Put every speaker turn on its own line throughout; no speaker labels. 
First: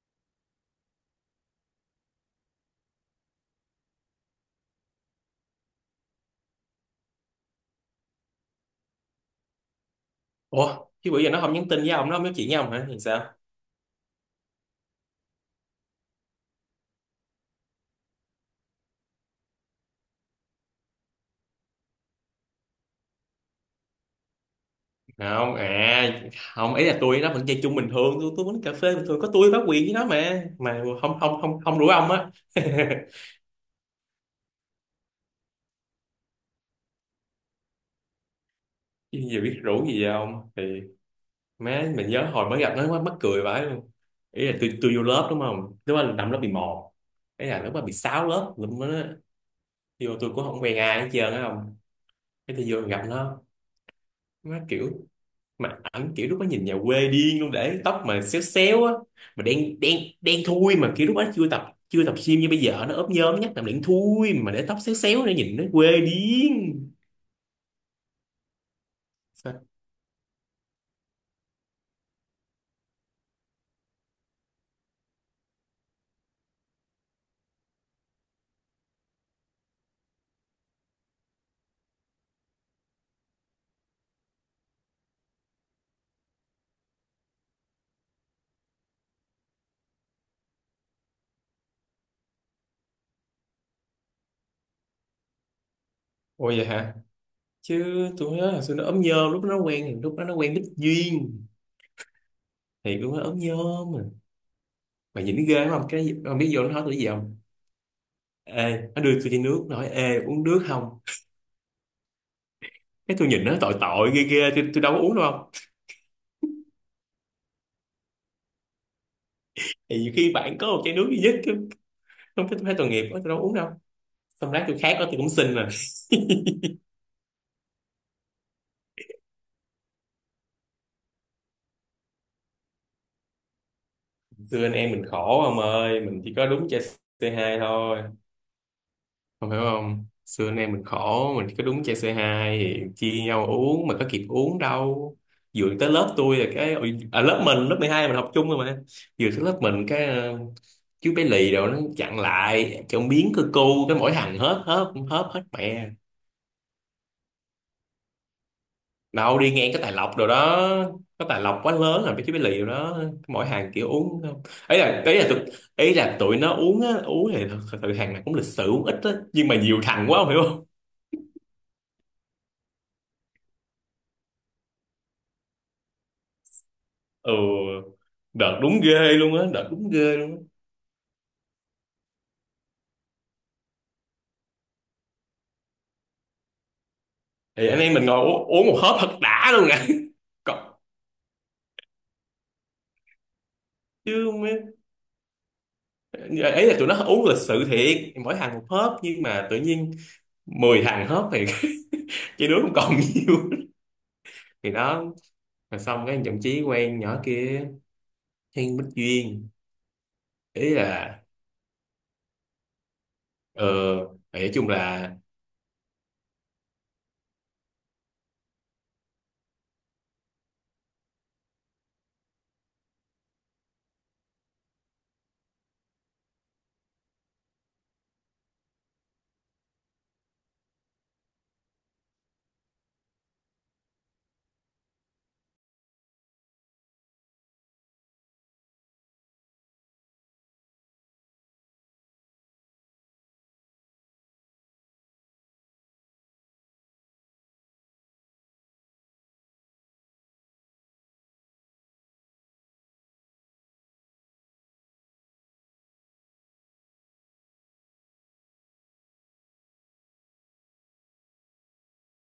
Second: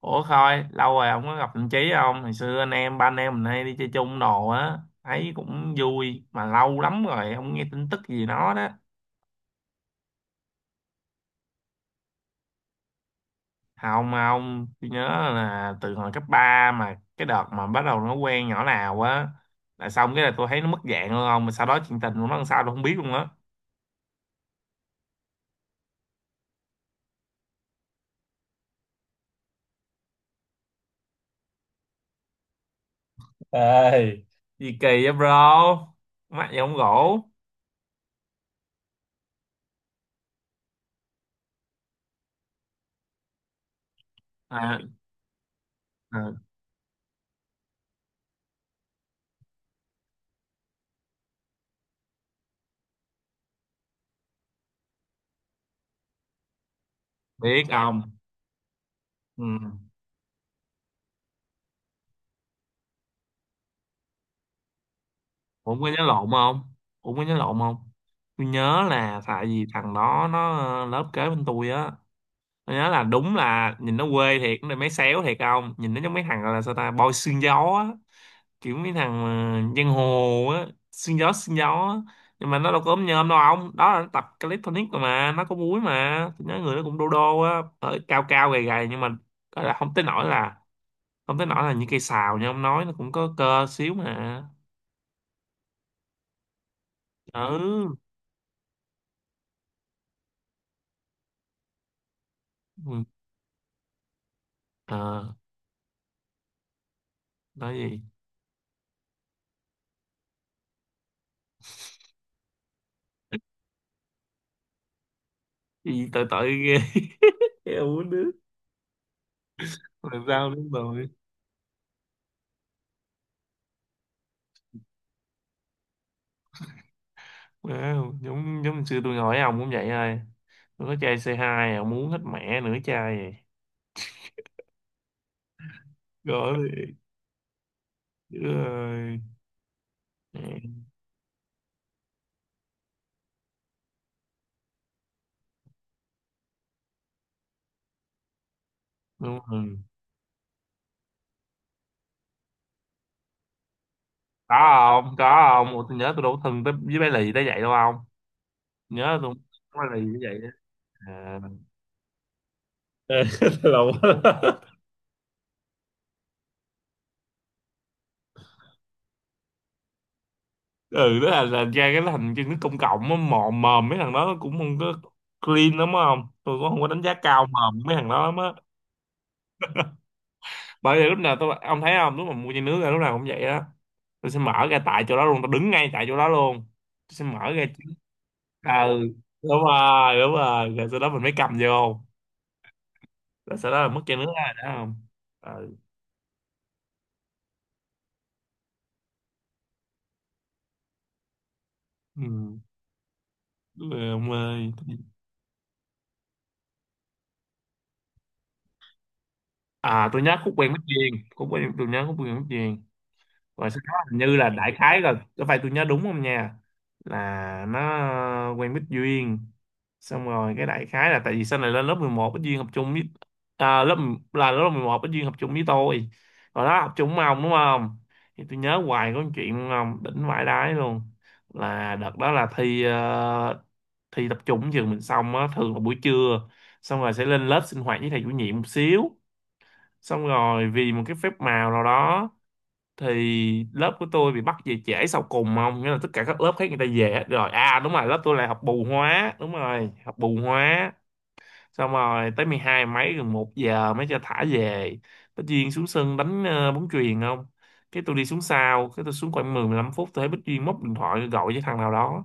Ủa Khôi, lâu rồi không có gặp thằng Chí không? Hồi xưa anh em, ba anh em mình hay đi chơi chung đồ á, thấy cũng vui, mà lâu lắm rồi, không nghe tin tức gì nó đó.
Ủa, chứ bữa giờ nó không nhắn tin với ông, nó không nói chuyện với ông hả thì sao?
Không mà ông, tôi nhớ là từ hồi cấp 3 mà cái đợt mà bắt đầu nó quen nhỏ nào á, là xong cái là tôi thấy nó mất dạng luôn không, mà sau đó chuyện tình của nó làm sao tôi không biết luôn á.
Không à? Không, ý là nó vẫn chơi chung bình thường, tôi uống cà phê bình thường có tôi bá quyền với nó mà không không không không rủ ông á.
Ê, gì kỳ vậy bro, mắt gì không gỗ.
Chứ giờ biết rủ gì vậy ông thì má, mình nhớ hồi mới gặp nó quá mắc cười vãi luôn. Ý là tôi
À,
tôi vô lớp đúng không, lúc đó là
à,
năm lớp 11, ý là lúc đó bị sáu lớp, lúc đó vô tôi cũng không quen ai hết trơn á, không, cái tôi vô gặp nó kiểu, mà ảnh kiểu lúc đó nhìn nhà quê điên luôn,
biết
để tóc
không?
mà xéo xéo á, mà
Ừ.
đen đen đen thui, mà kiểu lúc đó chưa tập, chưa tập gym như bây giờ, nó ốp nhôm nhắc làm đen thui mà để tóc xéo xéo nữa nhìn nó
Ủa, ông có
quê
nhớ lộn không?
điên.
Ủa, có nhớ lộn không? Tôi nhớ là tại
Sao?
vì thằng đó nó lớp kế bên tôi á. Tôi nhớ là đúng là nhìn nó quê thiệt, nó mấy xéo thiệt không? Nhìn nó giống mấy thằng gọi là sao ta, boy xương gió á. Kiểu mấy thằng giang hồ á, xương gió á. Nhưng mà nó đâu có ốm nhom đâu ông. Đó là nó tập calisthenics rồi mà, nó có múi mà. Tôi nhớ người nó cũng đô đô á, ở cao cao gầy gầy nhưng mà gọi là không tới nỗi là những cây sào như ông nói, nó cũng có cơ xíu mà.
Ôi vậy hả?
Ừ.
Chứ tôi nhớ là xưa nó ốm nhôm, lúc nó quen, lúc đó nó quen Bích Duyên thì
Ừ.
cũng nó ốm nhôm mà
Ờ.
nhìn nó ghê không, cái không biết vô nó nói tôi cái gì không,
Nói gì,
ê nó đưa tôi chai nước nói ê uống nước không, cái tôi nhìn nó tội tội ghê ghê, tôi đâu có uống đâu không,
gì tội tội ghê. Em uống nước.
thì nhiều
Làm
khi
sao?
bạn có
Đúng
một chai nước
rồi.
duy nhất chứ. Không, cái tôi thấy tội nghiệp quá tôi đâu có uống đâu, xong rác tôi khác đó tôi cũng xin mà.
Wow. Giống giống xưa tôi hỏi ông cũng vậy thôi, tôi có chai c hai ông uống hết mẹ nửa chai vậy.
Xưa anh em mình khổ ông ơi, mình chỉ có đúng
Gọi
chơi C2 thôi,
ơi.
không hiểu không, xưa anh
Mẹ,
em mình khổ, mình chỉ có đúng chơi C2 thì chia nhau uống mà có kịp uống đâu, vừa tới lớp tôi là cái ôi, à, lớp mình lớp 12 mình học chung rồi mà, vừa
đúng
tới lớp
rồi.
mình cái chú bé lì rồi nó chặn lại chọn biến cơ cu cái mỗi thằng
Có
hết hết
không
hết hết
có không. Ủa,
mẹ,
tôi nhớ tôi đâu có thân tới với bé lì tới vậy đâu không, nhớ tôi
đâu
không
đi ngang
có
cái Tài
bé lì
Lộc
như
rồi
vậy đó.
đó, cái
À.
Tài Lộc quá lớn rồi mấy cái bí lì rồi đó, mỗi hàng kiểu
Lộn.
uống không, ấy là ấy là tụi ấy là tụi nó uống á, uống thì thật sự hàng này cũng lịch sự uống ít á nhưng mà nhiều thằng quá không hiểu không.
Ừ đó là ra cái thành chân nước công cộng á, mò mòm mấy thằng đó cũng không có clean lắm á, không tôi cũng không có đánh giá
Ừ,
cao mòm mấy thằng đó lắm á.
đợt đúng ghê luôn á, đợt đúng ghê luôn á,
Bởi vì lúc nào tôi, ông thấy không, lúc mà mua chai nước ra lúc nào cũng vậy đó, tôi sẽ mở ra tại chỗ đó luôn, tôi đứng ngay tại chỗ đó luôn, tôi sẽ mở ra.
thì anh em mình ngồi uống, uống một
À,
hớp
ừ.
thật đã
đúng
luôn nè.
rồi đúng rồi
Còn-
rồi sau đó mình mới cầm vô, rồi sau đó là mất chai nước
chứ
ra đó
mấy-
không. Ừ.
ấy là tụi nó uống lịch sự thiệt, mỗi thằng một hớp nhưng mà tự nhiên 10 thằng hớp thì
Ừ.
chỉ đứa không còn nhiều,
Đúng rồi ông
thì
ơi.
đó. Rồi xong cái thậm chí quen nhỏ kia, Thiên Bích Duyên,
À tôi nhớ khúc
ý
quen mất duyên,
là
khúc quen mất duyên.
ờ,
Rồi sau đó hình như là
nói chung
đại khái
là,
là, có phải tôi nhớ đúng không nha, là nó quen Bích Duyên, xong rồi cái đại khái là tại vì sau này lên lớp 11 Bích Duyên học chung với, à, lớp 11 Bích Duyên học chung với tôi, rồi đó học chung với ông đúng không. Thì tôi nhớ hoài có một chuyện đúng không, đỉnh vãi đái luôn. Là đợt đó là thi thi tập trung trường mình xong á, thường là buổi trưa xong rồi sẽ lên lớp sinh hoạt với thầy chủ nhiệm một xíu, xong rồi vì một cái phép màu nào đó thì lớp của tôi bị bắt về trễ sau cùng không, nghĩa là tất cả các lớp khác người ta về hết rồi, à đúng rồi, lớp tôi là học bù hóa, đúng rồi học bù hóa, xong rồi tới 12 mấy gần một giờ mới cho thả về. Bích Duyên xuống sân đánh bóng chuyền không, cái tôi đi xuống sau, cái tôi xuống khoảng 10 15 phút tôi thấy Bích Duyên móc điện thoại gọi với thằng nào đó,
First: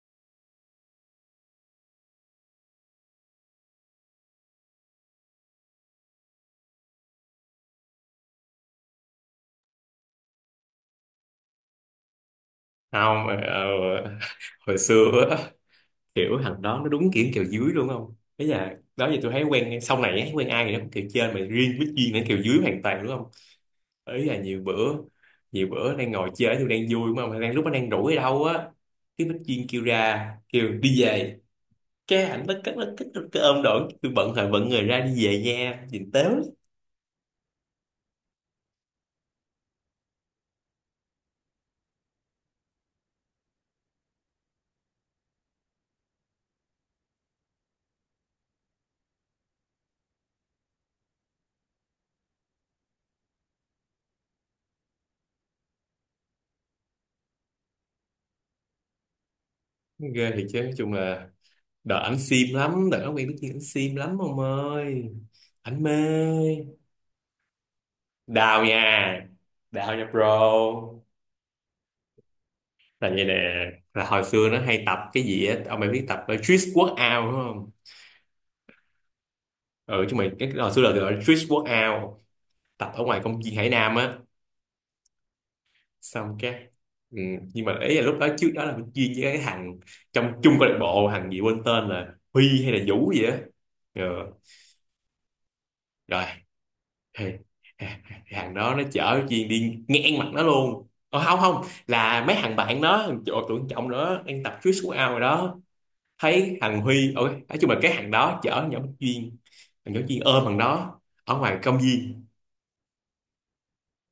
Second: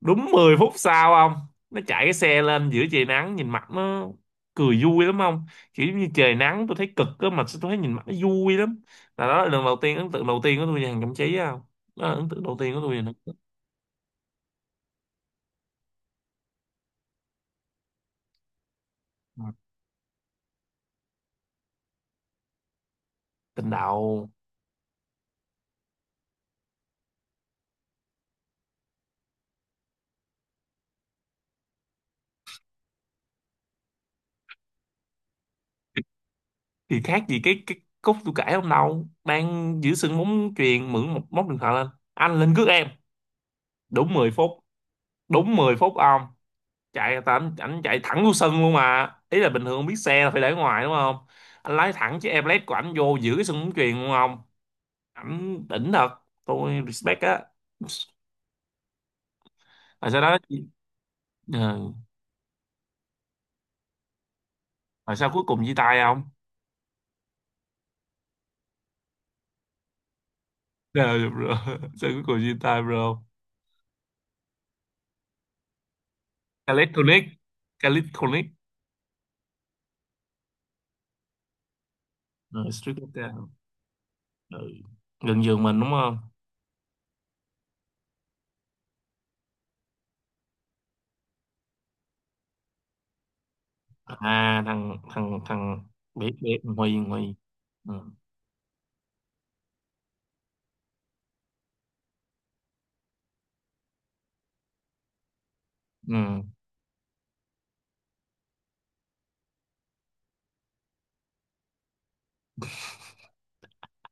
đúng 10 phút sau ông, nó chạy cái xe lên giữa trời nắng, nhìn mặt nó cười vui lắm ông, kiểu giống như trời nắng tôi thấy cực á, mà tôi thấy nhìn mặt nó vui lắm, là đó là lần đầu tiên ấn tượng đầu tiên của tôi về hàng Cẩm Trí á không, đó là ấn tượng đầu tiên của tôi về nó.
không, hồi xưa á, kiểu thằng đó nó đúng kiểu kèo dưới luôn không, ý là đó giờ tôi thấy quen sau này ấy, quen ai thì nó cũng kèo trên mà riêng với Duyên nó kèo dưới hoàn toàn đúng không.
Tình
Ý
đầu.
là nhiều bữa, nhiều bữa đang ngồi chơi tôi đang vui mà đang lúc nó đang rủ ở đâu á, cái Bích Duyên kêu ra kêu đi về, cái ảnh nó cất, nó cất cái ôm đổi tôi bận thời bận người ra đi về nha nhìn tếu
Thì khác gì cái cúc tôi kể hôm đầu đang giữ sân bóng chuyền mượn một móc điện thoại lên, anh lên cướp em, đúng 10 phút, đúng 10 phút ông, chạy tại anh chạy thẳng vô sân luôn, mà ý là bình thường biết xe là phải để ngoài đúng không, anh lái thẳng chiếc Everest của anh vô giữ cái sân bóng chuyền luôn không. Ảnh đỉnh thật, tôi respect á. Rồi sau
ghê.
đó,
Thì chứ nói chung là,
ờ,
đợt ảnh sim lắm, đợt nó quen biết kia ảnh sim lắm ông ơi.
rồi sao cuối cùng chia
Ảnh mê.
tay không?
Đào nha. Đào nha bro.
Ờ, được rồi. Sao cuối cùng chia tay
Là
bro?
vậy nè, là hồi xưa nó hay tập cái gì á, ông mày biết tập Trick Workout
Calisthenics.
đúng không?
Calisthenics.
Ừ, chúng mày cái hồi xưa là gọi là Trick Workout,
Ừ,
tập
street
ở ngoài công
workout.
viên Hải Nam á.
Ừ. Gần giường mình đúng không.
Xong cái, ừ, nhưng mà ý là lúc đó, trước đó là mình chuyên với cái thằng trong chung câu lạc bộ, thằng gì quên tên là Huy hay là Vũ gì á. Ừ.
À thằng thằng thằng
Rồi
biết biết Huy
thì
Huy Ừ.
hàng đó nó chở chuyện đi ngang mặt nó luôn. Ờ, không không là mấy thằng bạn nó, thằng chỗ tưởng trọng nữa đang tập trước xuống ao rồi đó,
Ừ.
thấy thằng Huy, ôi nói chung là cái thằng đó chở nhỏ Duyên, thằng nhỏ Duyên ôm thằng đó ở ngoài công viên,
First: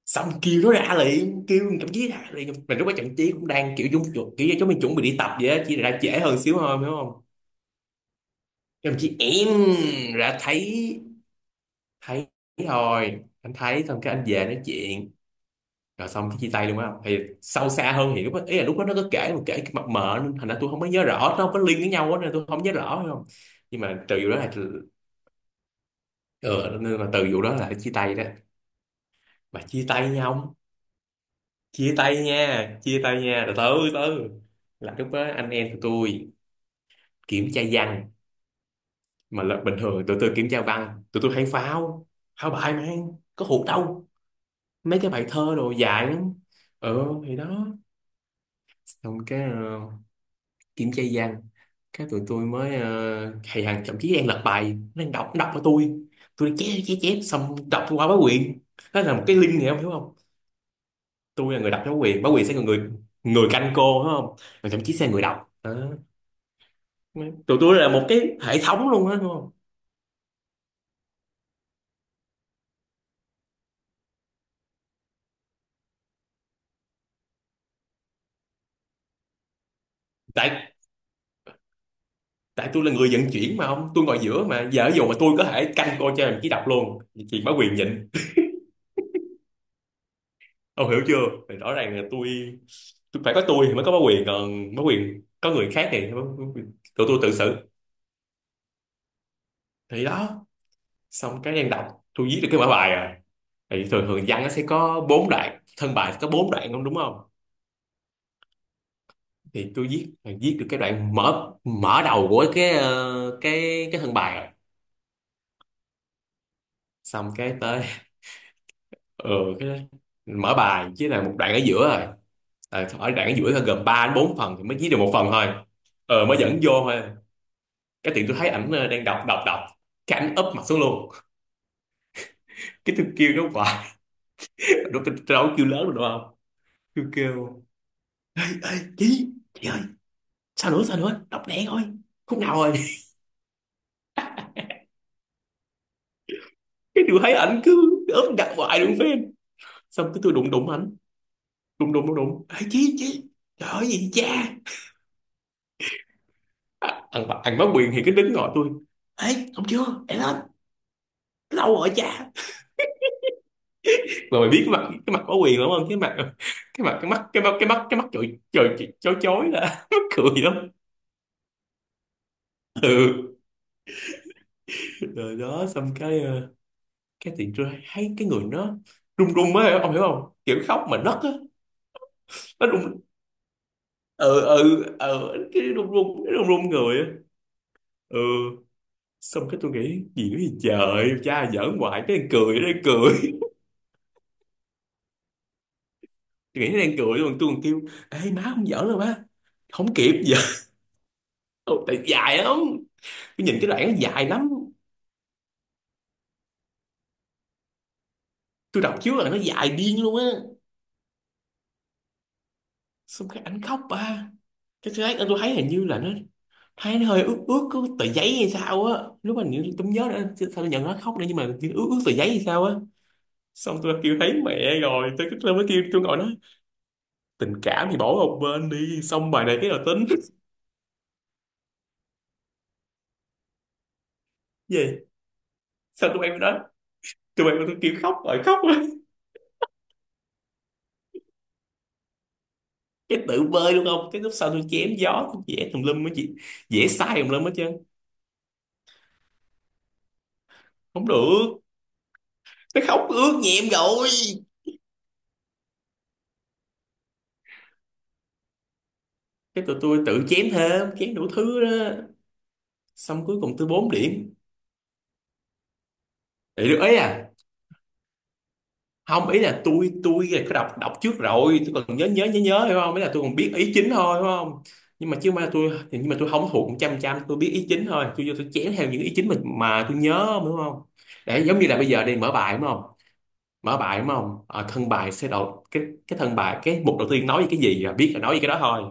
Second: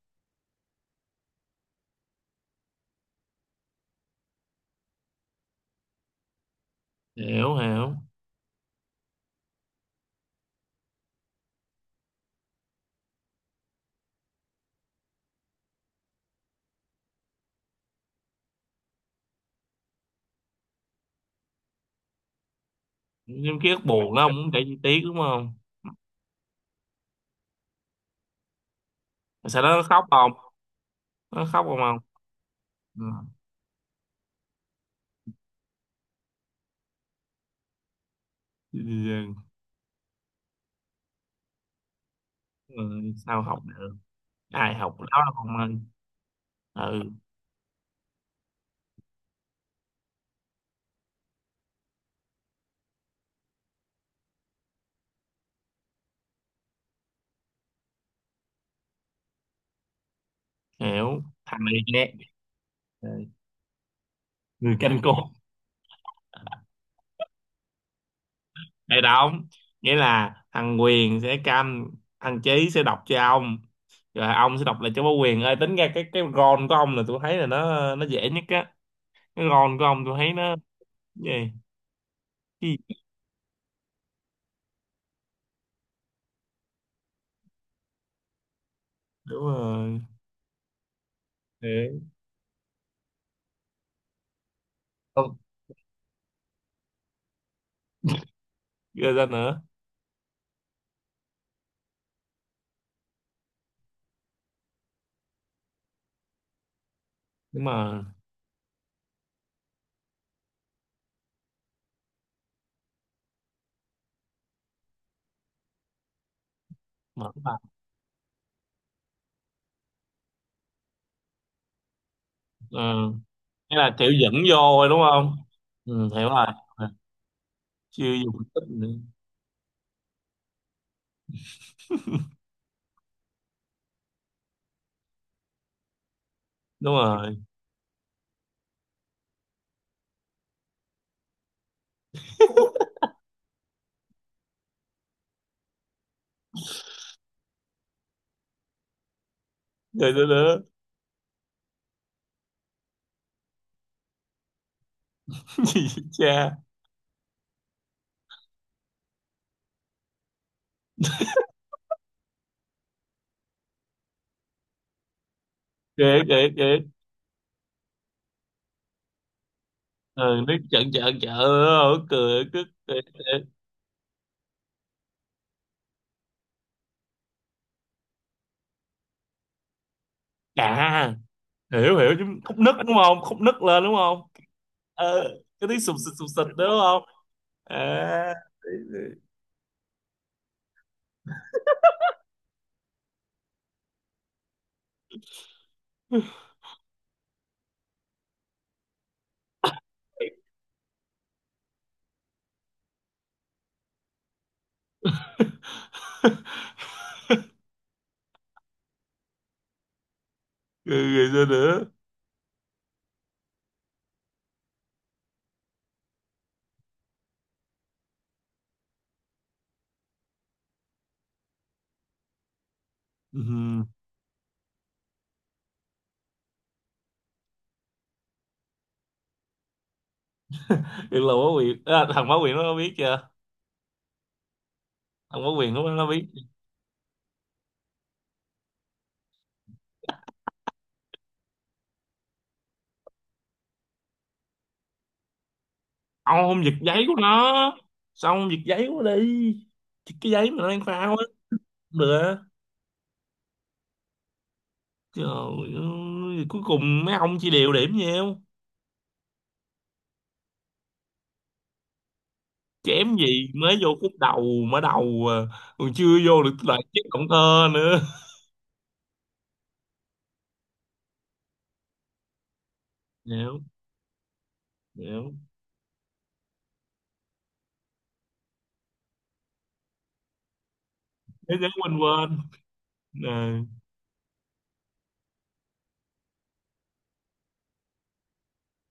xong kêu nó ra liền, kêu thằng Trọng chí ra liền, mà lúc đó thằng chí cũng đang kiểu dung chuột kiểu giống chúng mình chuẩn bị đi tập vậy á, chỉ là ra trễ hơn xíu thôi hiểu không.
Hiểu hiểu.
Thằng chí em ra thấy, thấy, thôi anh thấy xong cái anh về nói chuyện, rồi xong cái chia tay luôn á, thì sâu xa hơn hiểu á. Ý là lúc đó nó có kể mà kể cái mập mờ nên thành ra tôi không có nhớ rõ, nó không có liên với nhau á nên tôi không nhớ rõ phải không.
Nhưng ký
Nhưng
ức
mà
buồn
từ vụ
lắm,
đó
không
là,
để chi tiết đúng không.
ừ, nên mà từ vụ đó là chia tay đó, mà
Sao nó
chia
khóc
tay
không?
nhau,
Nó khóc không?
chia
Không.
tay nha, chia
Ừ.
tay nha, từ từ từ là lúc đó anh em tụi tôi kiểm tra văn,
Ừ.
mà là bình thường tụi tôi kiểm tra văn tụi tôi hay phao, phao bài
Ừ.
mà
Sao
có
học
hụt
được?
đâu,
Ai học
mấy cái
đó
bài
là
thơ
con
đồ
ơi.
dài lắm. Ừ
Ừ.
thì đó, xong cái kiểm tra văn, cái tụi tôi mới thầy Hằng thậm chí đang lật bài, nó đang đọc, nó đọc cho tôi đang chép chép chép xong đọc qua báo quyền, đó là một cái link này không hiểu không.
Hiểu,
Tôi
thằng
là người
này
đọc, báo
nhé.
quyền, báo quyền sẽ là người,
Ừ.
người canh cô đúng không, rồi
Người
thậm chí
canh
sẽ là người
cô.
đọc đó. Tụi tôi là một cái hệ thống
Đây
luôn á đúng
đóng,
không.
nghĩa là thằng Quyền sẽ canh, thằng Chí sẽ đọc cho ông, rồi ông sẽ đọc lại cho bố Quyền ơi, tính ra cái ron của ông là tôi thấy là nó dễ nhất á, cái ron của ông tôi thấy nó
tại
gì.
tại
Cái
tôi là
gì?
người vận chuyển mà không, tôi ngồi giữa mà, giờ ví dụ mà tôi có thể canh cô cho đồng chí đọc luôn, chị báo quyền nhịn,
Đúng rồi.
ông hiểu chưa. Thì rõ
Thế.
ràng là tôi phải có tôi thì mới có bá quyền, còn bá quyền
Không,
có người khác thì tụi tôi tự xử,
ghê ra nữa.
thì đó. Xong cái đang đọc, tôi viết được cái mở bài rồi, thì thường thường văn nó sẽ có bốn đoạn thân bài, có bốn đoạn không đúng không.
Đúng mà.
Thì tôi viết, viết được cái đoạn mở mở đầu của cái cái thân bài rồi,
Mở
xong cái
bài.
tới, ừ, cái mở bài với là một đoạn ở giữa rồi.
Ờ.
Ờ, ở đoạn ở giữa là
Nghĩa
gồm
là
3
kiểu
đến
dẫn
4 phần
vô
thì mới
thôi
viết được
đúng
một phần
không.
thôi.
Ừ,
Ờ
hiểu
mới
rồi.
dẫn vô thôi,
Chưa
cái tiện
dùng
tôi thấy
tích
ảnh
nữa.
đang đọc đọc đọc, cái ảnh úp mặt xuống luôn, cái tôi kêu nó hoài, nó tôi đâu có kêu lớn được đúng không.
Đúng
Tôi
rồi.
kêu, ê chị ơi, sao nữa sao nữa, đọc lẹ thôi, khúc nào rồi. Cái tôi thấy ảnh cứ úp đặt hoài luôn phim, xong
Rồi
cái
đó
tôi đụng
đó.
đụng ảnh, đụng đụng ê chị, trời ơi gì cha,
Gì vậy cha.
à, ăn ăn bá quyền thì cái đứng gọi tôi, ê không chưa để lên, lâu rồi cha. Mà mày biết cái mặt, cái mặt bá quyền đúng không, cái mặt
Kể kể kể.
cái mặt cái mắt trời trời chói chói là mắc
Ừ,
cười
nó
lắm.
chợn chợn chợn, ừ, cười cứ cười,
Ừ,
cười.
rồi đó xong cái cái tiện tôi thấy cái người nó run run á, ông hiểu không, kiểu khóc mà
À.
nấc á.
Hiểu hiểu, chứ khúc
Nó
nứt đúng
run,
không, khúc nứt lên đúng không.
ừ ừ
Ờ,
ừ cái
cái tiếng
run
sụp
run,
sụp sụp
cái run
sụp đúng
run người
không.
á.
À.
Ừ, xong cái tôi nghĩ gì nữa, gì trời cha giỡn hoài, cái đang cười, nó đang cười. Tôi nghĩ nó đang cười luôn, tôi còn kêu, ê má không giỡn đâu má, không kịp giờ. Tại dài lắm, tôi nhìn cái đoạn nó dài lắm, tôi đọc trước là nó dài điên luôn á.
Rồi, rồi sao nữa.
Xong cái ảnh khóc ba, cái thứ ấy tôi thấy hình như là nó, thấy nó hơi ướt ướt có tờ giấy hay sao á, lúc mà nhớ- tôi không nhớ nữa chứ sao tôi nhận nó khóc nữa, nhưng mà kiểu ướt ướt tờ giấy hay sao á. Xong
Ừ.
tôi kêu thấy mẹ rồi, tôi mới kêu, tôi ngồi nói, tình cảm thì bỏ một bên đi, xong bài này cái nào tính.
Được là quá quyền à, thằng Bá Quyền nó biết chưa,
Gì,
thằng Bá Quyền nó
sao
biết.
tụi em đó, tụi em tôi kêu khóc rồi khóc rồi. Cái tự bơi luôn không cái lúc sau tôi chém gió tôi vẽ tùm lum á chị.
Ông không giật
Vẽ
giấy của
sai tùm lum hết trơn.
nó? Sao ông giật giấy của nó đi? Thì cái giấy mà nó đang
Không
phao á.
được.
Không được á.
Nó khóc ướt nhẹm rồi.
Trời ơi, cuối cùng mấy ông chỉ đều điểm nhau.
Cái tụi tôi tự chém thêm chém đủ thứ đó.
Kém
Xong cuối
gì,
cùng tôi
mới vô
bốn
khúc
điểm
đầu, mở đầu à, còn chưa vô được
Để được
loại
ấy
chiếc
à?
động cơ nữa.
Không, ý là tôi là có đọc đọc trước rồi, tôi còn nhớ nhớ nhớ nhớ, hiểu không? Ý là tôi còn biết
Hiểu,
ý chính thôi, hiểu không? Nhưng mà
hiểu.
chứ mà tôi thì nhưng mà tôi không thuộc một trăm trăm, tôi biết ý chính thôi, tôi vô tôi chén theo những ý chính mà tôi nhớ, đúng không? Để
Thế
giống như
giới,
là bây
quên
giờ đi, mở
quên,
bài đúng không,
nè
mở bài đúng không? Ờ, thân bài sẽ đầu cái thân bài, cái mục đầu tiên nói về cái gì là biết là nói về cái đó thôi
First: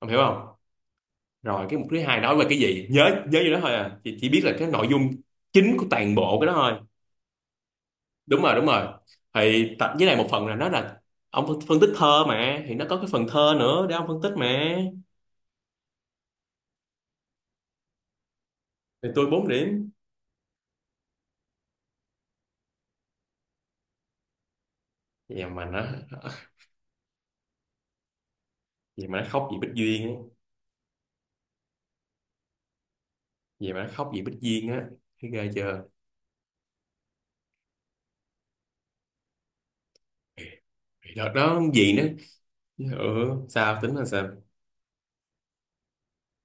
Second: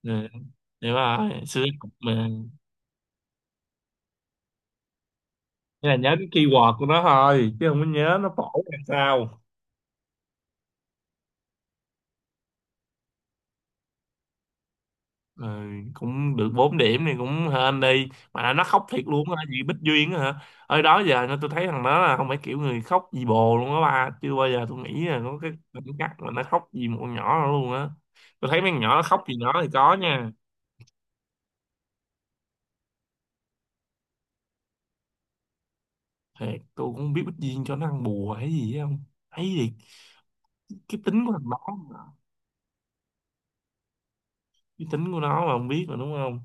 không,
nè.
hiểu không?
Hiểu rồi, xưa
Rồi cái mục
học
thứ hai
mà.
nói về cái gì, nhớ nhớ như đó thôi à chỉ, biết là cái nội dung chính của
Thế là nhớ
toàn
cái
bộ cái đó thôi.
keyword của nó thôi chứ không có nhớ nó
Đúng rồi,
phổ
đúng
làm
rồi.
sao.
Thì tập với này một phần là nó là ông phân phân tích thơ mà, thì nó có cái phần thơ nữa để ông phân tích mà.
Ừ, cũng được 4 điểm thì cũng hên đi, mà nó khóc thiệt
Thì tôi
luôn á
bốn
vì Bích
điểm.
Duyên á hả, ở đó giờ nó tôi thấy thằng đó là không phải kiểu người khóc vì bồ luôn á ba, chưa bao giờ tôi nghĩ là có
Vậy
cái
mà nó,
cảm giác mà nó khóc vì một con nhỏ đó luôn á, tôi thấy mấy con nhỏ nó
vậy mà
khóc
nó
vì
khóc
nó
vì
thì
Bích
có
Duyên á,
nha.
vậy mà nó khóc vì Bích Duyên á, thấy ghê chưa.
Thiệt tôi cũng không biết Bích Duyên cho nó ăn bùa hay gì á không, thấy gì cái
Thì
tính của
đợt
thằng đó
đó gì
mà.
nữa. Ừ, sao tính là sao.
Cái tính của nó mà, không biết mà đúng không,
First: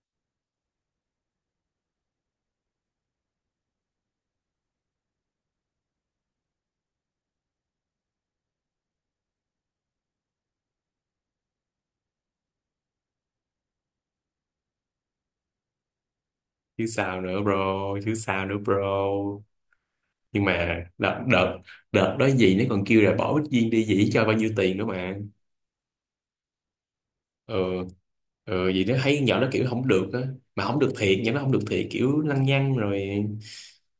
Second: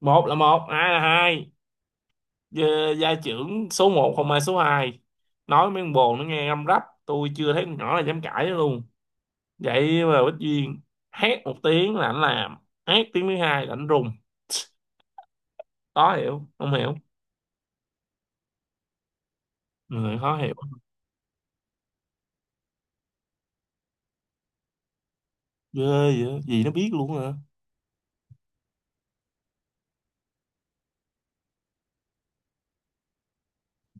một là một hai là hai. Gia, gia trưởng số một không ai số hai. Nói mấy con bồ nó nghe răm rắp, tôi chưa thấy con nhỏ là dám cãi luôn. Vậy mà Bích Duyên hét một tiếng là anh làm, hét tiếng thứ hai là anh rùng. Khó hiểu, không
Chứ
hiểu,
sao nữa bro, chứ sao nữa bro.
người khó
Nhưng
hiểu.
mà đợt đợt đợt đó gì, nó còn kêu là bỏ Bích Duyên đi dĩ cho bao nhiêu tiền nữa mà.
Ghê, vậy gì nó biết luôn hả.
Ờ. Ờ vậy đó, thấy nhỏ nó kiểu không được á, mà không được thiệt, nhỏ nó không được thiệt, kiểu lăng nhăng rồi.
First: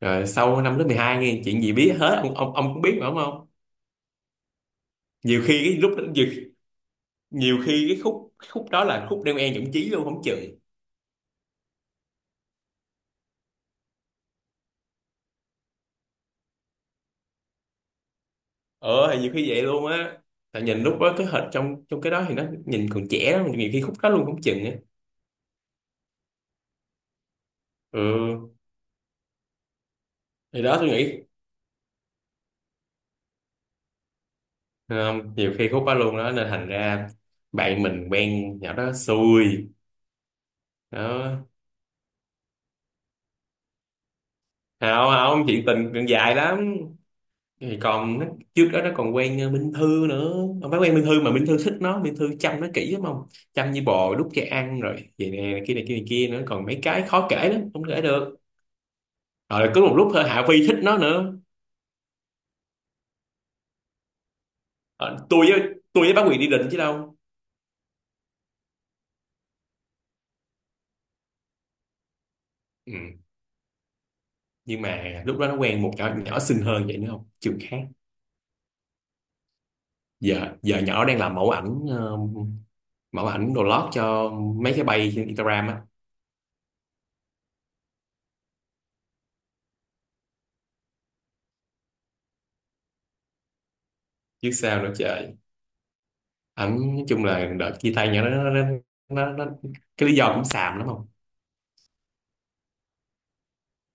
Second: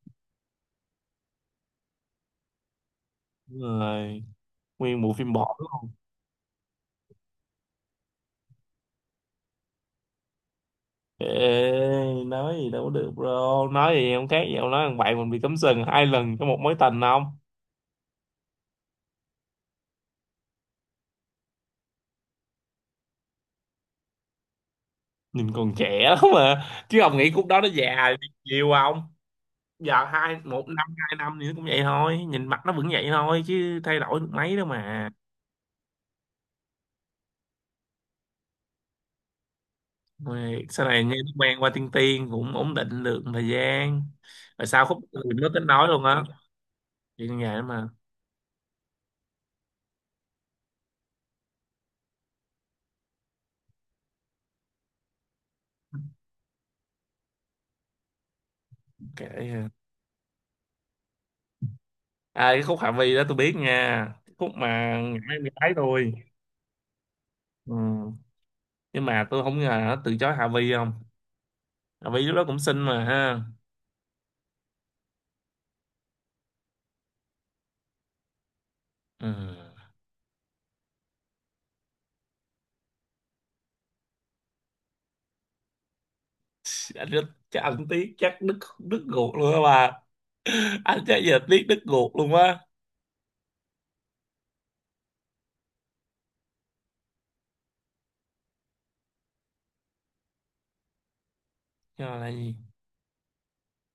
Rồi sau năm lớp 12 nghe chuyện gì biết hết, ông cũng biết mà, đúng không.
Rồi nguyên bộ phim
nhiều
bỏ
khi cái
luôn.
lúc đó, nhiều, nhiều khi cái khúc đó là khúc đeo e nhũng chí luôn không chừng.
Ê, nói gì đâu có được bro, nói gì không khác gì ông nói thằng bạn mình bị cấm sừng 2 lần trong một mối tình không.
Ờ thì nhiều khi vậy luôn á, tại nhìn lúc đó cái hình trong trong cái đó thì nó nhìn còn trẻ lắm, nhiều khi khúc đó luôn không chừng á.
Nhìn còn trẻ lắm mà, chứ ông nghĩ khúc đó nó già
Ừ
nhiều không, giờ hai
thì
một
đó
năm
tôi
hai
nghĩ
năm nữa cũng vậy thôi, nhìn mặt nó vẫn vậy thôi chứ thay đổi được mấy đâu mà.
không, nhiều khi khúc đó luôn đó nên thành ra bạn mình quen nhỏ đó xui
Rồi sau này nghe nó
đó.
quen qua tiên tiên cũng ổn định được một thời gian, rồi sau khúc
Không
từ
không,
nó
chuyện
tính nói
tình
luôn
còn
á,
dài lắm.
chuyện như vậy
Thì
mà.
còn nó, trước đó nó còn quen ờ, Minh Thư nữa. Không phải quen Minh Thư mà Minh Thư thích nó, Minh Thư chăm nó kỹ lắm không, chăm như bò đút cho ăn rồi vậy nè, này kia này kia này kia nữa, còn mấy cái khó kể lắm không kể được.
Kệ à.
Rồi có một lúc thôi Hạ Phi thích nó nữa.
À, cái khúc Hạ Vi đó tôi biết nha, khúc mà ngã
Ờ,
em
tôi với,
gái
tôi
tôi.
với Bá Quyền đi định chứ đâu.
Ừ. Nhưng mà tôi không ngờ nó từ chối Hạ Vi không, Hạ Vi lúc đó cũng xinh
Ừ.
mà ha.
Nhưng mà lúc đó nó quen một nhỏ nhỏ xinh hơn vậy nữa không, trường khác.
Ừ.
Giờ giờ nhỏ đang làm mẫu ảnh, ờ, mẫu ảnh đồ lót cho mấy cái bay trên Instagram á.
Anh rất, chắc anh tiếc chắc đứt đứt ruột luôn á bà, anh chắc giờ tiếc đứt ruột luôn á.
Chứ sao nữa trời. Ẩn nói chung là đợt chia tay nhỏ đó nó cái lý do cũng xàm lắm không.
Cho là gì.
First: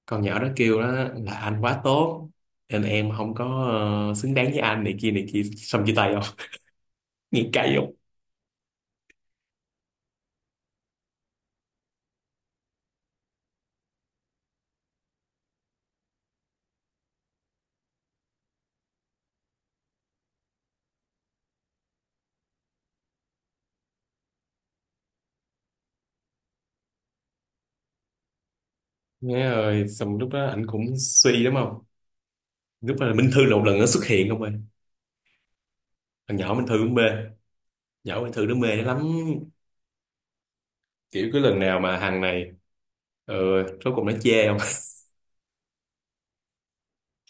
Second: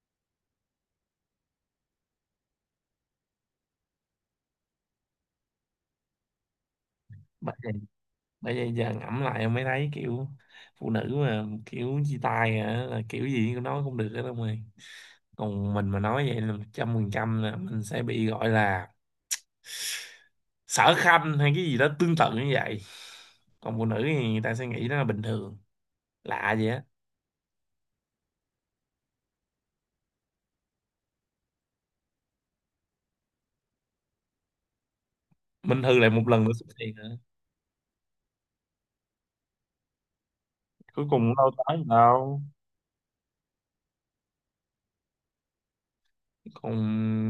Con nhỏ đó kêu đó là anh quá tốt nên em không có ờ, xứng đáng với anh, này kia này kia, xong chia tay không. nghe
Bà,
cay không.
bây giờ giờ ngẫm lại em mới thấy kiểu phụ nữ mà kiểu chia tay hả là kiểu gì cũng nói không được hết ông ơi, còn mình mà nói vậy là 100% là mình sẽ bị gọi là sở khanh hay cái gì đó tương tự như vậy, còn phụ nữ thì người ta sẽ nghĩ đó là bình thường, lạ gì á.
Nghe rồi xong lúc đó anh cũng suy lắm không. Lúc đó là Minh Thư là một lần nó xuất hiện không ơi.
Minh Thư lại một
Thằng
lần nữa
nhỏ
xuất
Minh Thư cũng
hiện
mê,
nữa.
nhỏ Minh Thư nó mê lắm.
Cuối cùng
Kiểu
cũng
cái
đâu
lần
tới
nào
gì
mà thằng
đâu,
này ừ, rốt cuộc nó chê không.
còn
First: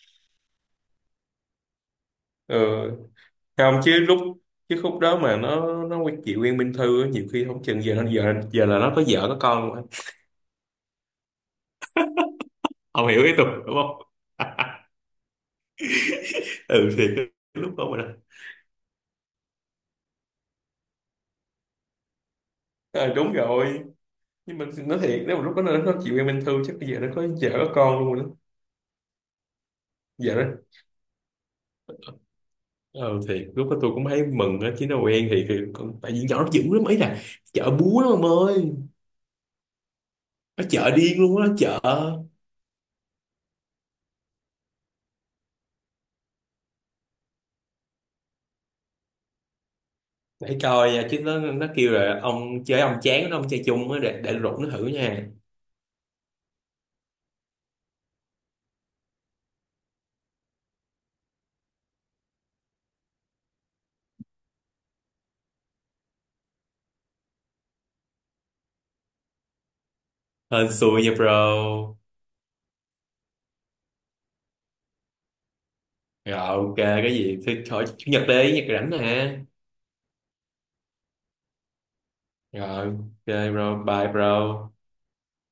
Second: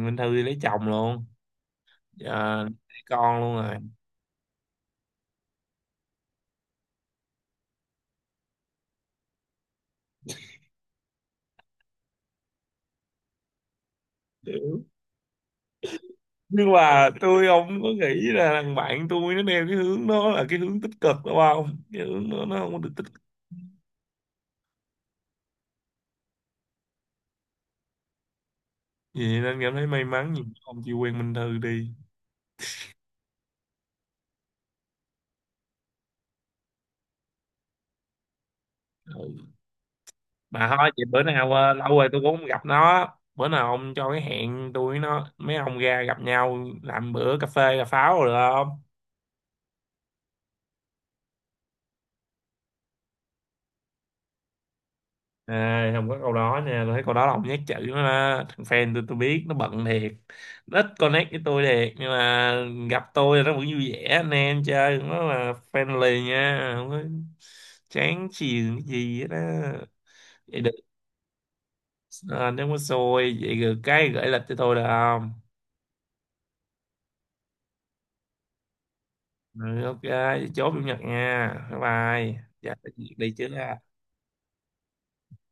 Minh Thư thì lấy chồng luôn, giờ
ừ.
lấy con
Không
luôn.
chứ lúc, chứ khúc đó mà nó quen chị quen Minh Thư á, nhiều khi không chừng giờ nó giờ giờ là nó có vợ có con luôn á. Ông hiểu ý tôi đúng không.
Rồi, nhưng
ừ thì
mà
cái
tôi
lúc
không có
đó mà
nghĩ là thằng bạn tôi nó theo cái hướng đó là cái hướng tích cực đúng không, cái hướng đó nó không có được tích
ờ,
cực
đúng rồi. Nhưng mà nói thiệt nếu mà lúc đó nó chịu em Minh Thư chắc bây giờ nó có vợ có con luôn rồi đó.
gì nên cảm thấy may mắn,
Vợ
gì
đó.
không chịu quen Minh Thư đi.
Ờ thiệt lúc đó tôi cũng thấy mừng á chứ nó quen thì còn tại vì nhỏ nó dữ lắm ấy là chợ búa đó ông ơi.
Ừ.
Nó
Mà thôi
chợ
vậy
điên
bữa
luôn á
nào
chợ.
lâu rồi tôi cũng không gặp nó, bữa nào ông cho cái hẹn tôi với nó mấy ông ra gặp nhau làm bữa cà phê cà pháo rồi được không.
Để coi nha, chứ nó kêu là ông chơi ông chán nó ông chơi chung á, để rủ nó thử nha.
À, không có câu đó nha, tôi thấy câu đó là ông nhát chữ nó đó, thằng fan tôi biết nó bận thiệt, nó ít connect với tôi thiệt nhưng mà gặp tôi nó vẫn vui vẻ anh em chơi, nó là friendly nha, không có chán chường cái gì hết á. Vậy
Hên
được.
xui nha bro.
À, nếu có xui vậy được cái gửi lịch cho tôi được không.
Rồi ok, cái gì thì khỏi Chủ nhật đi, nhật rảnh nè.
Ừ, ok vậy chốt chủ nhật nha, bye. Bye dạ,
Rồi
đi trước
ok
ha.
bro, bye bro.